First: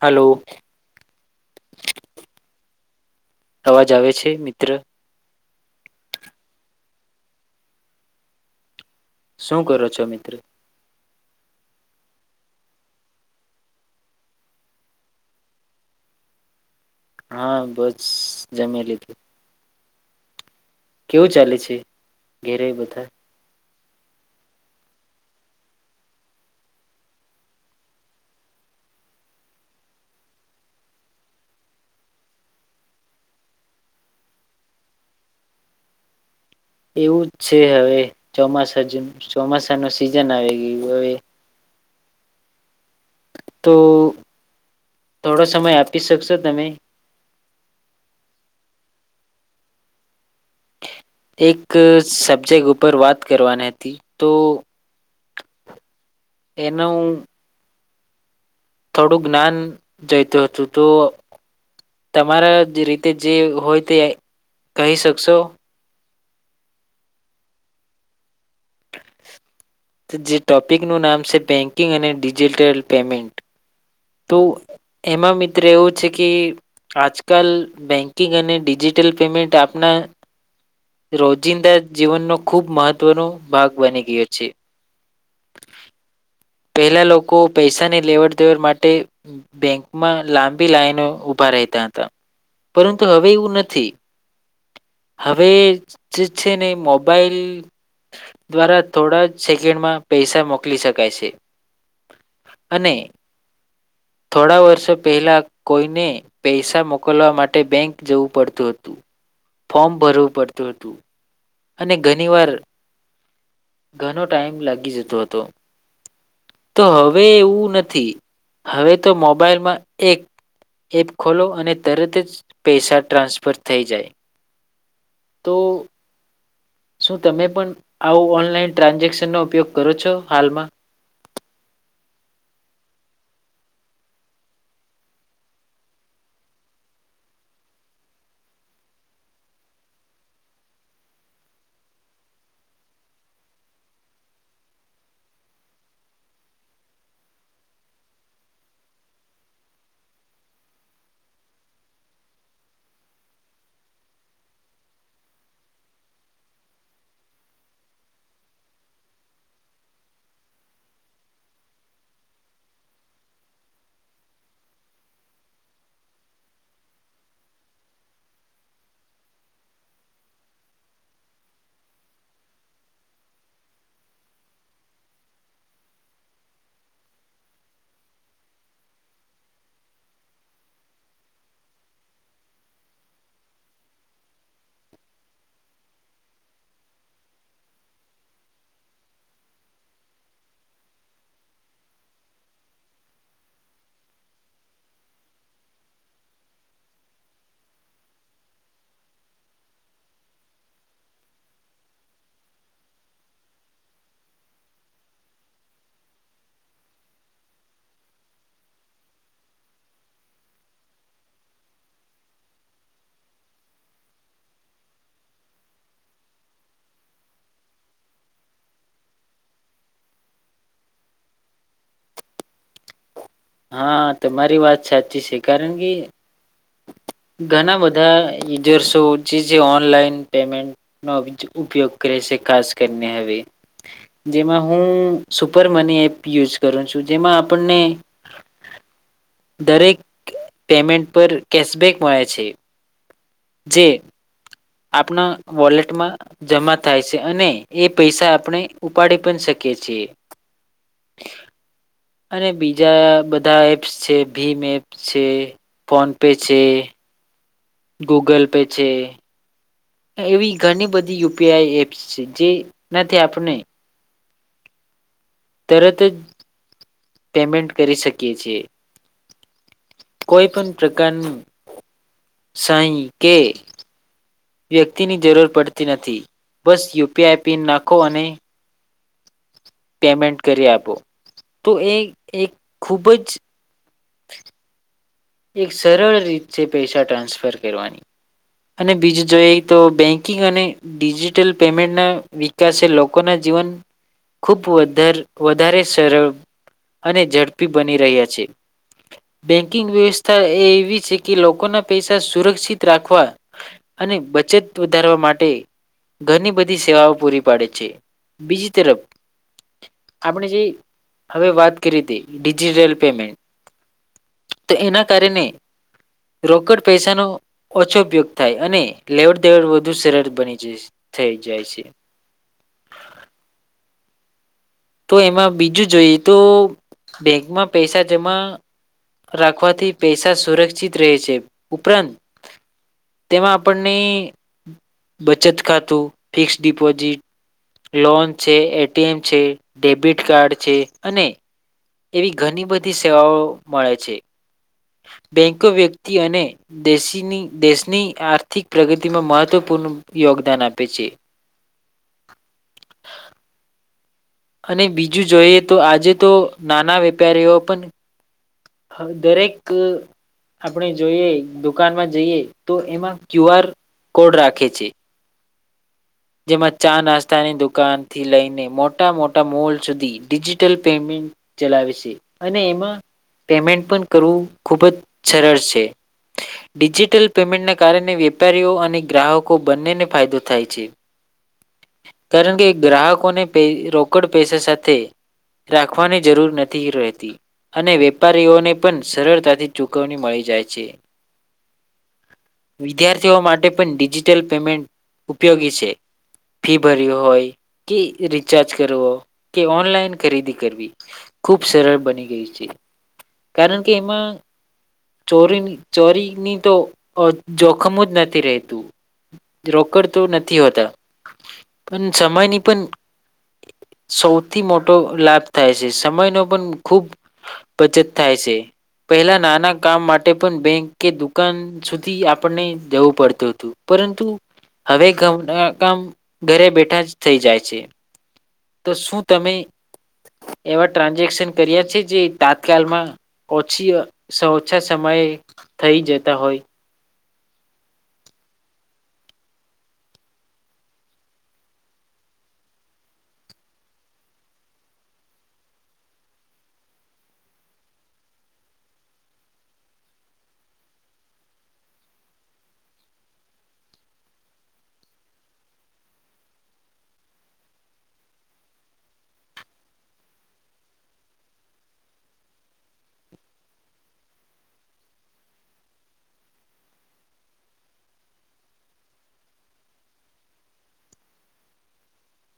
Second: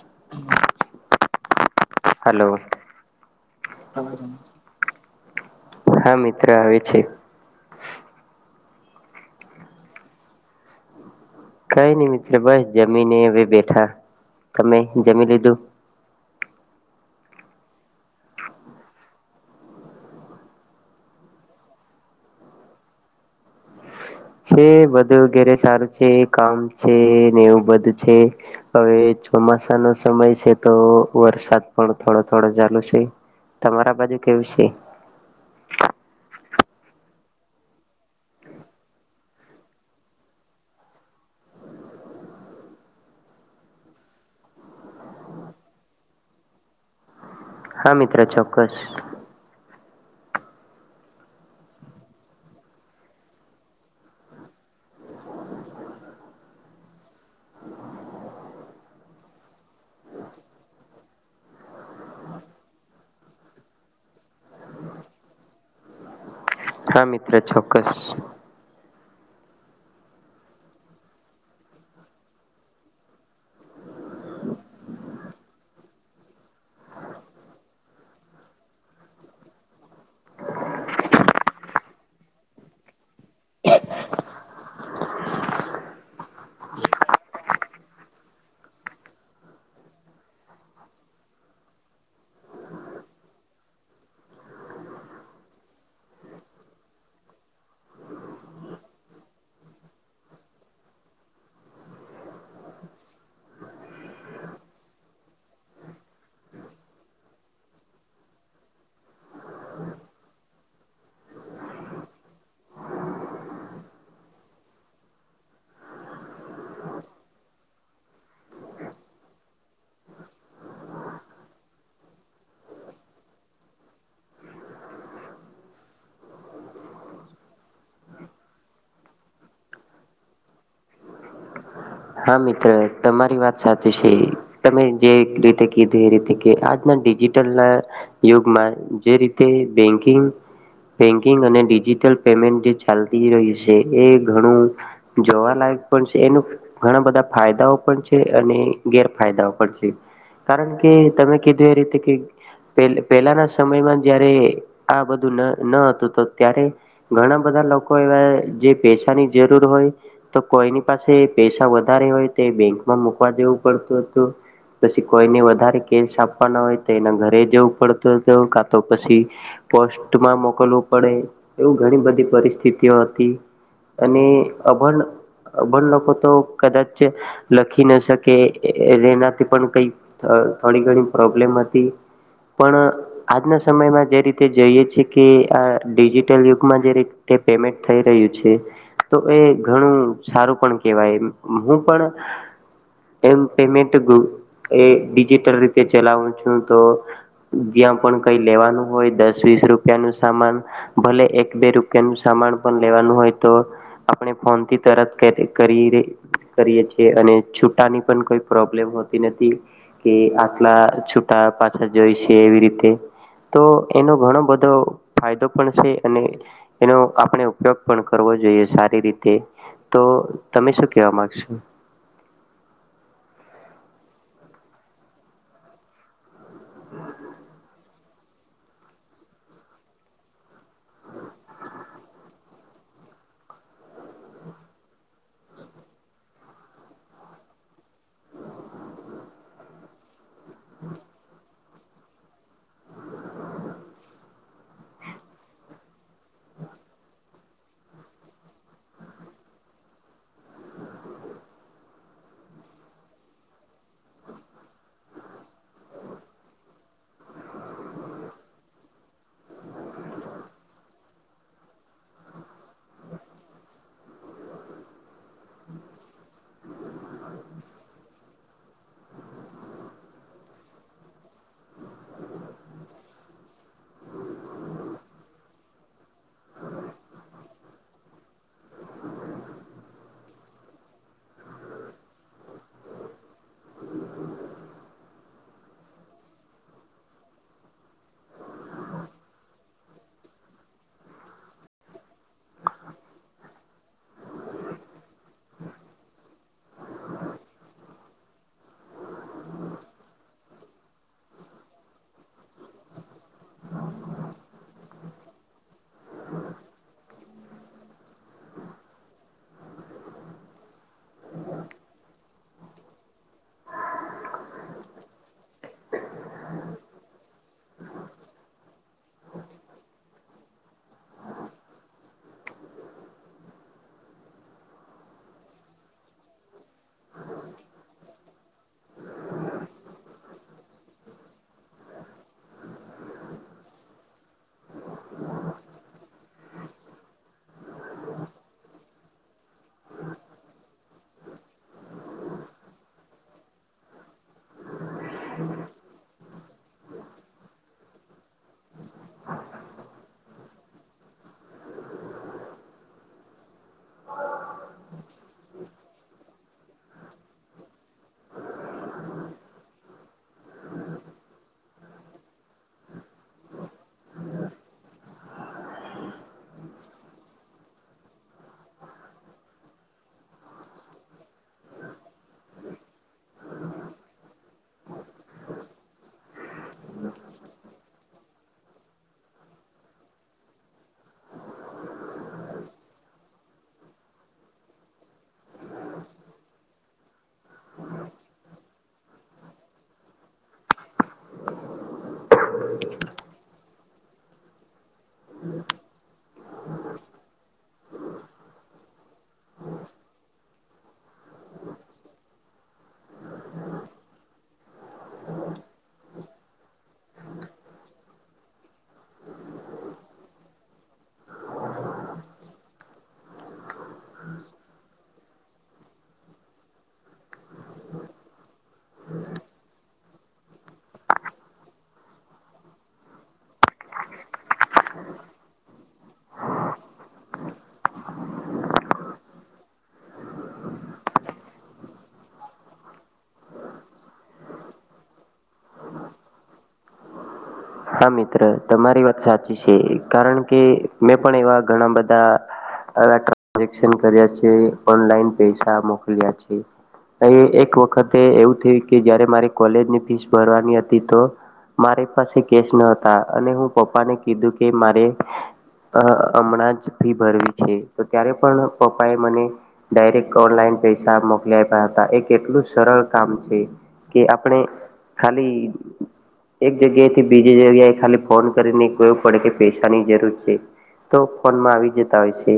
Hello. Hello અવાજ આવે છે મિત્ર. હા મિત્ર આવે છે. શું કરો છો મિત્ર. કઈ નઈ મિત્ર બસ જમીને હવે બેઠા તમે જમી લીધું? હા બસ જમી લીધું. કેવું ચાલે છે ઘેરે બધા? છે બધું ઘેરે સારું છે કામ છે ને એવું બધું છે હવે ચોમાસા નો સમય છે તો વરસાદ પણ થોડો થોડો ચાલુ છે તમારા બાજુ કેવું છે? એવું જ છે હવે ચોમાસા જ ચોમાસા ના સિઝન આવી ગયું હવે તો થોડો સમય આપી શકશો તમે? હા મિત્ર ચોક્કસ. એક સબ્જેક્ટ ઉપર વાત કરવાની હતી તો એનું થોડું જ્ઞાન જતું હતું તો તમારા જે રીતે જે હોય તે કહી શકશો? હા મિત્ર ચોક્કસ. જે ટોપિકનું નામ છે બેંકિંગ અને ડિજિટલ પેમેન્ટ. તો એમાં મિત્ર એવું છે કે આજકાલ બેંકિંગ અને ડિજિટલ પેમેન્ટ આપના રોજિંદા જીવનનો ખૂબ મહત્વનો ભાગ બની ગયો છે પહેલા લોકો પૈસાની લેવડ દેવડ માટે બેંકમાં લાંબી લાઈનો ઉઊભા રહેતા હતા પરંતુ હવે એવું નથી હવે છેને મોબાઈલ દ્વારા થોડા સેકન્ડમાં પૈસા મોકલી શકાય છે અને થોડા વર્ષો પહેલા કોઈને પૈસા મોકલવા માટે બેંક જવું પડતું હતું ફોર્મ ભરવું પડતું દોટું. અને ઘણી વાર ઘણો ટાઈમ લાગી જતો હતો તો હવે એવું નથી હવે તો મોબાઈલમાં એક એપ ખોલો અને તરત જ પૈસા ટ્રાન્સફર થઈ જાય તો શું તમે પણ આવું ઓનલાઈન ટ્રાન્ઝેક્શનનો ઉપયોગ કરો છો હાલમાં? હા મિત્ર તમારી વાત સાચી છે તમે જે રીતે કીધું એ રીતે કે આજના ડિજિટલ ના યુગમાં જે રીતે બેકિંગ બેન્કિંગ અને ડિજિટલ પેમેન્ટ જે ચાલતી રહ્યું છે એ ઘણું જોવાલાયક પણ છે એનું ઘણા બધા ફાયદાઓ પણ છે અને ગેરફાયદાઓ પણ છે કારણ કે તમે કીધું એ રીતે કે પહેલાના સમયમાં જારે આ બધું ન ન હતું તો ત્યારે ઘણા બધા લોકો એવા જે પૈસાની જરૂર હોય તો કોઈની પાસે પૈસા વધારે હોય તો બેંકમાં મુકવા જવું પડતું હતું પછી કોઈને વધારે કેસ આપવાના હોય તો એના ઘરે જવું પડતું હતું કા તો પછી પોસ્ટમાં મોકલવું પડે એવું ઘણી બધી પરિસ્થિતિઓ હતી અને અભણ અભણ લોકો તો કદાચ લખી ન શકે એનાથી પણ કઈક થોડી ઘણી પ્રોબ્લેમ હતી પણ આજના સમયમાં જે રીતે જઈએ છે કે આ ડિજિટલ યુગમાં જે રીતે પેમેન્ટ થઈ રહ્યું છે તો એ ઘણું સારું પણ કેવાય હું પણ એમ પેમેન્ટ એ ડીજિટલ રીતે ચલાવું છું તો જ્યાં પણ કઈ લેવાનું હોય દસ વીસ રૂપિયાનું સામાન ભલે એક બે રૂપિયાનું સામાન પણ લેવાનું હોય તો આપણે ફોન થી તરત કરી કરીએ છીએ અને છૂટાની પણ કોઈ પ્રોબ્લેમ હોતી નથી કે આટલા છૂટા પાછા જોઈ છે એવી રીતે તો એનો ઘણો બધો ફાયદો પણ છે અને એનો આપણે ઉપયોગ પણ કરવો જોઈએ સારી રીતે તો તમે શું કેવા માંગશો? હા તમા મારી વાત સાચી છે કારણ કે ઘણા બધા બધા યુર્સ જે ઓનલાઈન પેમેન્ટ ન ઉપયોગ કરે છે ખાસ કરીને હવે જેમાં હું સુપર મની એપ યુઝ કરું છું જેમાં આપણને દરેક પેમેન્ટ પર કેશબેક મળે છે. જેે આપણા વોલેટમાં જમા થાય છે અને એ પૈસા આપણે ઉપાડી પણ શકીએ છીએ અને બીજા બધા એપ્સ છે ભીમ એપ છે ફોનપે છે. ગૂગલ પે છે. એવી ઘણી બધી યુપીઆઈ એપ્સ છે જે નથી આપણે તરત જ પેમેન્ટ કરી શકીએ છેીએ કોઈ પણ પ્રકારનું સહી કે વ્યક્તિની જરૂર પડતી નથી બસ યુપીઆઈ પિન નાખો અને પેમેન્ટ કરી આપો તો એ એક ખુબ જ [inaudible] એક સરળ રીતેતે પૈસા ટ્રાન્સફર કરવાની. અને બીજું જોઈ તો બેંકિંગ અને ડિજીિટલ પેમેન્ટના વિકાસ લોકોના જીવન ખુબારે વધારે સરળ અને ઝડપી બની રહ્યા છે બેંકિંગ વ્યવસ્થા એ એવી છે કે લોકોના પૈસા સુરક્ષિત રાખવા અને બચત વધારવા માટે ઘરની બધી સેવાઓ પૂરી પાડે છે બીજી તરફ આપણે જે હવે વાત કરી હતી ડિજિટલ પેમેન્ટ તો એના કારણે રોકડ પૈસાનો ઓછો ઉપયોગ થાય અને લેવડ દેવડ વધુ સરળ બની જ થઈ જાય છે. તો એમાં બીજું જોઈએ તો બેંકમાં પૈસા જમા રાખવાથી પૈસા સુરક્ષિત રહે છે ઉપરાંત તેમાં આપણની બચત ખાતું ફિક્સ ડિપોઝિટ લોન છે એટીએમ છે ડેબિટ કાર્ડ છે અને એવી ઘણી બધી સેવાઓ મળે છે. બેંકો વ્યક્તિ અને દેશીની દેશની આર્થિક પ્રગતિમાં મહત્વપૂર્ણ યોગદાન આપે છે. અને બીજ બીજ જોઈએ તો આજે તો નાના વેપારીઓ પણ દરેક આપણે જોઈએ દુકાનમાં જઈએ તો એમાં ક્યુ આર કોડ રાખે છે જેમાં ચા નાસ્તાની દુકાનથી લઈને મોટા મોટા મોલ સુધી ડિજિટલ પેમેન્ટ ચલાવે છે અને એમાં પેમેન્ટ પણ કરવું ખૂબ જ સરળ છે ડિજિટલ પેમેન્ટના કારણે વેપારીઓ અને ગ્રાહકો બંનેને ફાયદો થાય છે, કારણ કે ગ્રાહકોને રોકડ પૈસા સાથે રાખવાની જરૂર નથી રહેતી અને વ્યપ વેપારીઓને પણ સરળતાથી ચુકવણી મળી જાય છે. વિદ્યાર્થીઓ માટે ડિજિટલ પેમેન્ટ ઉપયોગી છે, ફી ભરવું હોય કે રિચાર્જ કરવો કે ઓનલાઈન ખરીદી કરવી, ખુબ સરળ બની ગઈ છે. કારણ કે એમાં ચોરી ચોરીની તો જોખમ જ નથી રહેતું. રોકડ તો નથી હોતા પણ સમયની પણ સૌથી મોટો લાભ થાય છે. સમયનો પણ ખૂબ બચત થાય છે. પહેલા નાના કામ માટે પણ બેંક કે દુકાન સુધી આપણને જવું પડતું હતું. પરંતુ હવે ઘરના કામ ઘરે બેઠા જ થઈ જાય છે. તો શું તમે એવા ટ્રાન્ઝેક્શન કર્યા છે જે. તાત્કાલમાં, ઓછી-ઓછા સમયે થઈ જતા હોય. હા મિત્ર, તમારી વાત સાચી છે, કારણ કે મેં પણ એવા ઘણા બધા ટ્રન્ઝેક્શન કર્યા છે ઓનલાઈન પૈસા મોકલ્યા છે. એક વખતે એવું થયું કે જયારે મારી કોલેજની ફીસ ભરવાની હતી, તો મારી પાસે કેશ ના હતા અને હું પપ્પાને કીધું કે મારે હ હમણાં જ ફી ભરવી છે, તો ત્યારે પણ પપ્પા એ મને ડાયરેક્ટ ઓનલાઇન પૈસા મોકલી આપ્યા હતા. એક એટલું સરળ કામ છે કે, આપણે ખાલી એક જગ્યાએ બીજી જગ્યાએ ખાલી ફોન કરીને કવું પડે કે પૈસાની જરૂર છે, તો ફોનમાં આવી જતા હોય છે.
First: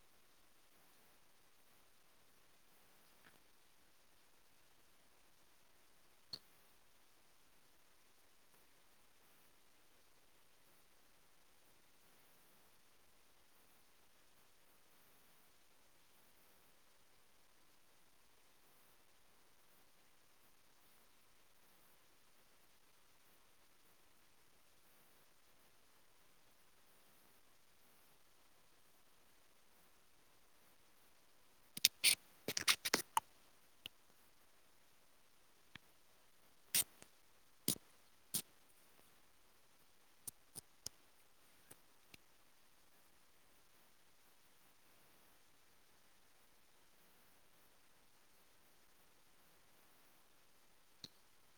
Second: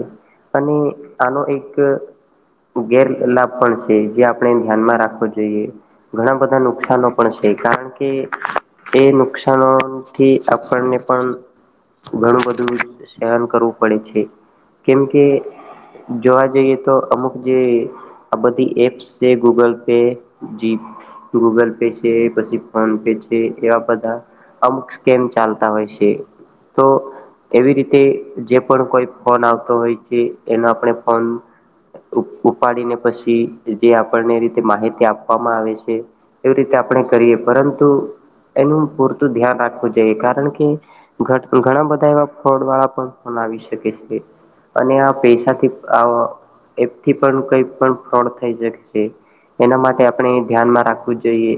અને આનો એક ગેરલાાભ પણ છે જે આપણે ધ્યાનમાં રાખવો જોઈએ. ઘણા બધા નુકસાનો પણ છે, કારણ કે એ નુકસ હા થી આપણને પણ ઘણું બધું સહન કરવું પડે છે, કેમકે જોવા જઈએ તો અમુક જે આ બધી એપ્સ છે ગૂગલ પે, જી ગૂગલ પે છે પછી ફોન પે છે એવા બધા અમુક સ્કેમ ચાલતા હોય છે તો એવી રીતે જે પણ કોઈ ફોન આવતો હોય છે એનો આપણે ફોન ઉપ ઉપાડીને પછી જે આપણને રીતે માહિતી આપવામાં આવે છે એવી રીતે આપણે કરીએ પરંતુ એનું પુ ધ્યાન રાખવું જોઈએ, કારણ કે ઘણા બધા એવા ફ્રોડ વાળા પણ ફોન આવી શકે છે, અને આ પૈસાથી અ એપથી પણ કઈ પણ ફોડ થઈ શકે છે. એના માટે આપણે ધ્યાનમાં રાખવું જોઈએ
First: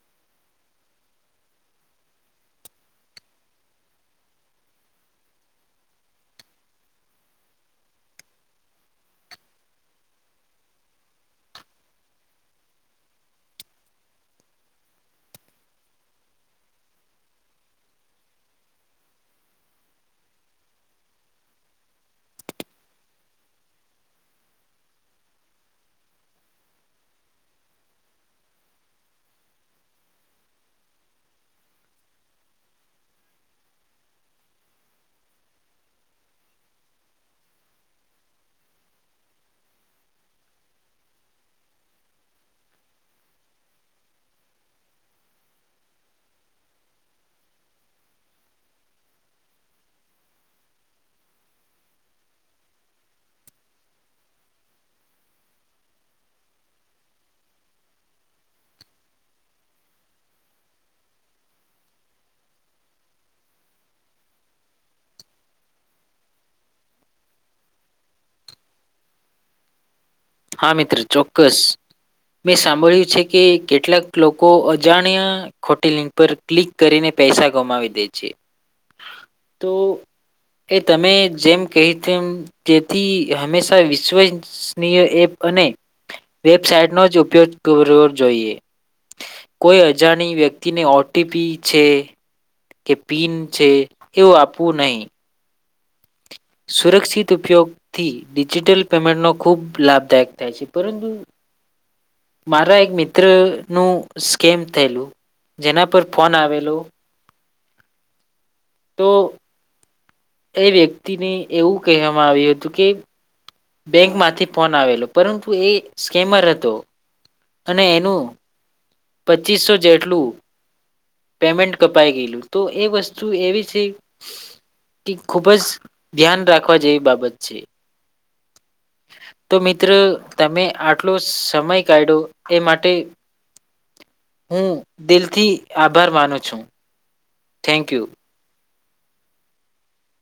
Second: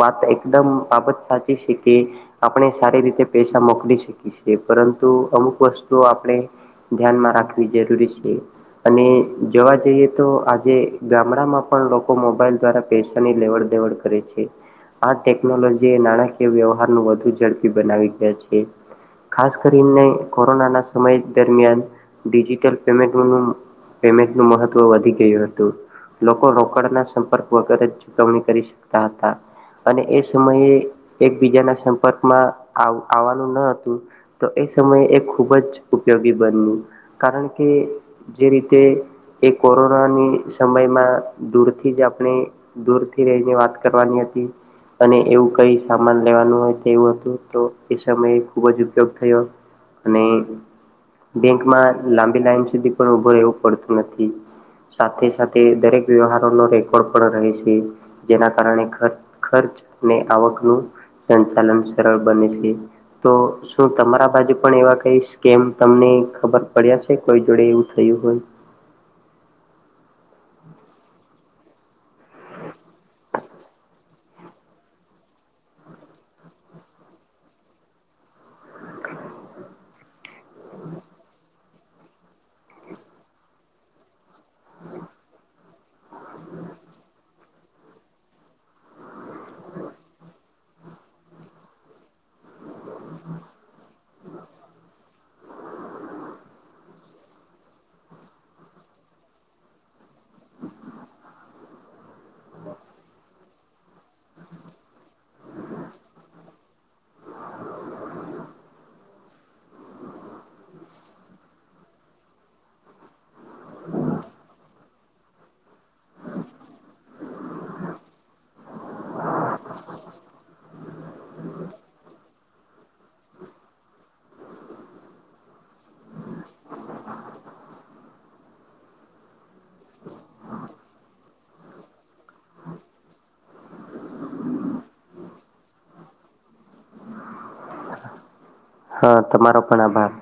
વાત એકદમ બાબત સાચી. શકિઈ આપણે સારી રીતે પૈસા મોકલી શકી છે, પરંતુ અમુક વસ્તુઓ આપણે ધ્યાનમાં રાખવી જરૂરી છે. અને જોવા જઈએ તો આજે ગામડામાં પણ લોકો મોબાઈલ દ્વારા પૈસાની લેવડદેવડ કરે છે. આ ટેકનોલોજી એ નાણાકીય વ્યવહાર વધુ ઝડપી બનાવી ગયા છે. ખાસ કરીને કોરોનાના સમય દરમિયાન ડિજિટલ પેમેન્ટેમેન્ટ ન મહત્વ વધી ગયું હતું. લોકો રોકડના સંપર્ક વગર જ ચુકવણી કરી શકતા હતા, અને એ સમયે એકબીજાના સંપર્કમાં આવ આવવાનું ન હતું, તો એ સમયે એ ખૂબ જ ઉપયોગી બન્યું. કારણ કે જે રીતે એ કોરોનાની સમયમાં દૂરથી જ આપણે દૂરથી રહીને વાત કરવાની હતી, અને એવું કંઈ સમ્માન લેવાનું તે હતું તો એ સમયે ખુબ જ ઉપયોગ થયો. અને બેંકમાં લાંબી લાઈન સુધી પણ ઉભા રહેવું પડતું નથી. સાથે સાથે દરેક વ્યવહારો નો રેકોર્ડ પણ રહે છે, જેના કારણે ખચૅ ખર્ચ ને આવક નુ સંચાલન સરળ બને છે. તો શું તમારા બાજુ પણ એવા કઈ સ્કેમ તમને ખબર પડ્યા છે? કોઈ જોડે એવું થયું હોય? હા, મિત્ર ચોક્કસ મેં સાંભળ્યું છે કે કેટલાક લોકો અજાણ્યા ખોટી લિંક પર ક્લિક કરીને પૈસા ગુમાવી દે છે. તો એ તમે જેમ કહી તેમ તેથી હંમેશા વિશ્વસનીય એપ અને વેબસાઇટ નો જ ઉપયોગ કરવો જોઈએ. કોઈ અજાણી વ્યક્તિને ઓટીપી છે. કે પીન છે એવું આપવું નહી. સુરક્ષિત ઉપયોગથી ડિજિટલ પેમેન્ટ ન ખૂબ લાભદાયક થાય છે. પરંતુ મારા એક મિત્ર નું સ્કેમ થયેલું, જેના પર ફોન આવેલો તો. એ વ્યક્તિને એવું કહેવામાં આવ્યું હતું કે બેંકમાંથી ફોન આવેલો, પરંતુ એ સ્કેમર હતો અને એનું પચીસસો જેટલું. પેમેન્ટ કપાઈ ગયેલું, તો એ વસ્તુ એવી છે કે ખુબ જ ધ્યાન રાખવા જેવી બાબત છે. તો મિત્ર, તમે આટલો સમય કાઢ્યો એ માટે હું દિલથી આભાર માનું છું, થેન્કયુ. હા, તમારો પણ આભાર.